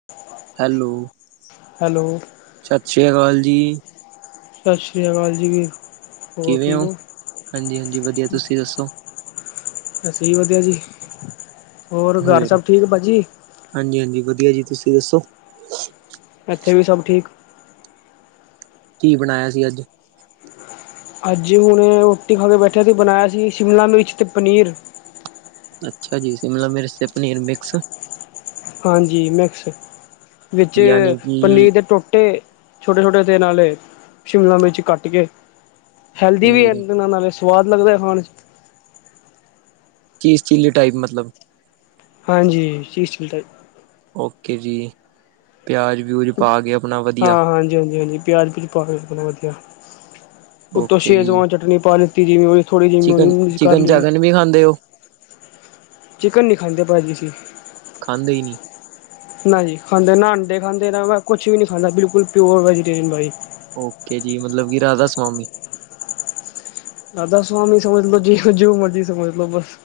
[unintelligible] Hello. Hello. ਸਤਿ ਸ਼੍ਰੀ ਅਕਾਲ ਜੀ। ਸਤਿ ਸ੍ਰੀ ਅਕਾਲ ਜੀ। ਵੀਰ ਹੋਰ ਕਿਵੇਂ ਠੀਕ ਹੋ ਹਾਂਜੀ-ਹਾਂਜੀ ਵਧੀਆ ਤੁਸੀਂ ਦੱਸੋ? ਅਸੀਂ ਵੀ ਵਧੀਆ ਜੀ। ਹੋਰ ਘਰ ਸਭ ਠੀਕ ਭਾਜੀ। ਹਾਂਜੀ-ਹਾਂਜੀ ਵਧੀਆ ਜੀ ਤੁਸੀਂ ਦੱਸੋ? ਇੱਥੇ ਵੀ ਸਭ ਠੀਕ। ਕੀ ਬਣਾਇਆ ਸੀ ਅੱਜ। ਅੱਜ ਹੁਣੇ ਰੋਟੀ ਖਾ ਕੇ ਬੈਠਿਆ ਸੀ। ਬਣਾਇਆ ਸੀ ਸ਼ਿਮਲਾ ਮਿਰਚ ਤੇ ਪਨੀਰ। ਅੱਛਾ ਜੀ, ਸ਼ਿਮਲਾ ਮਿਰਚ ਤੇ ਪਨੀਰ ਮਿਕਸ। ਹਾਂਜੀ ਮਿਕਸ, ਵਿੱਚ ਯਾਨੀ ਕਿ ਪਨੀਰ ਦੇ ਟੋਟੇ। ਛੋਟੇ- ਛੋਟੇ ਤੇ ਨਾਲੇ। ਸ਼ਿਮਲਾ ਮਿਰਚ ਕੱਟ ਕੇ ਹੈਲਦੀ ਵੀ ਹਾਂਜੀ ਇਹਨਾਂ ਨਾਲੇ ਸਵਾਦ ਲਗਦਾ ਖਾਣ ਵਿਚ। ਚੀਜ਼ ਚੀਲੀ ਟਾਈਪ ਮਤਲਬ। ਹਾਂਜੀ ਚੀਜ ਚੀਲੀ ਟਾਈਪ। ਓਕੇ ਜੀ ਪਿਆਜ। ਵਿਊਜ ਪਾ ਕੇ ਆਪਣਾ ਵਧੀਆ ਹਾਂ ਹਾਂਜੀ-ਹਾਂਜੀ, ਹਾਂਜੀ ਪਿਆਜ ਹਾਹਾ ਵਧੀਆ ਉੱਤੋ ਓਕੇ ਜੀ ਛੇਂਗਵਾਨ ਚਟਨੀ ਪਾ ਲਈ। ਚਿਕਨ [unintelligible] ਕਰ ਚਿਕਨ ਲੈਣੀ ਚਾਕਨ ਵੀ ਖਾਂਦੇ ਹੋ ਚਿਕਨ ਨੀ ਖਾਂਦੇ ਭਾਜੀ ਅਸੀ। ਖਾਂਦੇ ਹੀ ਨੀ ਨਾ ਜੀ ਖਾਂਦੇ ਨਾ ਅਡੇ ਖਾਂਦੇ ਨਾ ਮ ਕੁਛ ਵੀ ਨੀ ਖਾਂਦਾ ਬਿਲਕੁਲ ਪਿਓਰ ਵੈਜੀੇਟੇਰੀਅਨ ਬਾਈ ਓਕੇ ਜੀ ਮਤਲਬ ਕਿ ਰਾਧਾ ਸਵਾਮੀ ਰਾਧਾ ਸਵਾਮੀ ਸਮਝ ਲੋ ਜੀ ਜੋ ਮਰਜੀ ਸਮਝ ਲੋ ਬੱਸ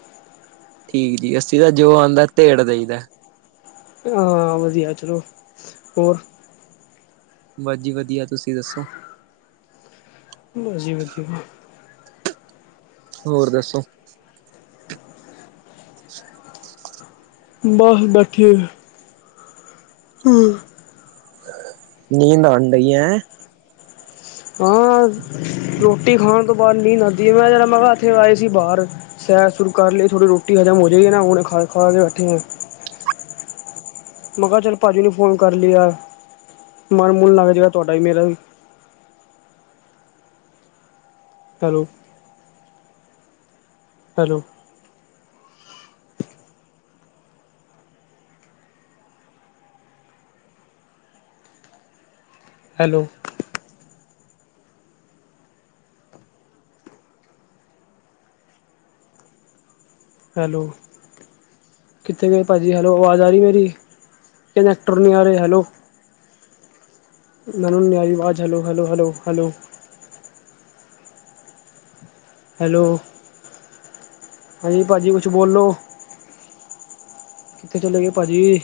ਠੀਕ, ਠੀਕ ਅੱਸੀ ਤਾਂ ਜੋ ਆਉਂਦਾ ਧੇੜ ਦੇਈਦਾ। ਹਾਂ ਵਧੀਆ ਚਲੋ ਹੋਰ ਬ ਜੀ ਵਧੀਆ ਤੁਸੀਂ ਦੱਸੋ? ਜੀ ਵਧੀਆ ਹੋਰ ਦੱਸੋ? ਬਸ ਜੀ ਬੈਠੀ ਹੋਈ ਹੂੰ ਨੀਂਦ ਆਣ ਡਈ ਐ ਹੈਂ ਹਾਂ ਰੋਟੀ ਖਾਣ ਤੋਂ ਬਾਅਦ ਨੀਂਦ ਆਂਦੀ ਮੈਂ ਜਰਾ ਮੈਂ ਕਿਹਾ ਇੱਥੇ ਆਏ ਸੀ ਬਾਹਰ ਸੈਰ ਸੂਰ ਕਰ ਲਈ ਥੋੜੀ ਰੋਟੀ ਹਜ਼ਮ ਹੋ ਜੇਗੀ ਨਾ ਹੁਣੇ ਖਾ ਖਾ ਕੇ ਹਟੀ ਆ। ਮੈਂ ਕਿਹਾ ਚੱਲ ਭਾਜੀ ਨੂੰ ਫੋਨ ਕਰ ਲਿਆ ਮਨ ਮੁੱਨ ਲੱਗ ਜਾਏ ਤੁਹਾਡਾ ਹੀ ਮੇਰਾ ਵੀ ਹੇਲੋ ਹੈਲੋ ਹੈਲੋ ਹੈਲੋ ਕਿੱਥੇ ਗਏ ਭਾਅ ਜੀ ਹੈਲੋ ਆਵਾਜ਼ ਆ ਰਹੀ ਮੇਰੀ ਕਨੈਕਟਰ ਨਹੀਂ ਆ ਰਹੇ ਹੈਲੋ। ਮੈਨੂ ਨਹੀ ਆਈ ਆਵਾਜ਼ hello, hello, hello, hello hello ਹਾਂਜੀ ਭਾਅ ਜੀ ਕੁਛ ਬੋਲੋ ਕਿੱਥੇ ਚਲੇ ਗਏ ਭਾਜੀ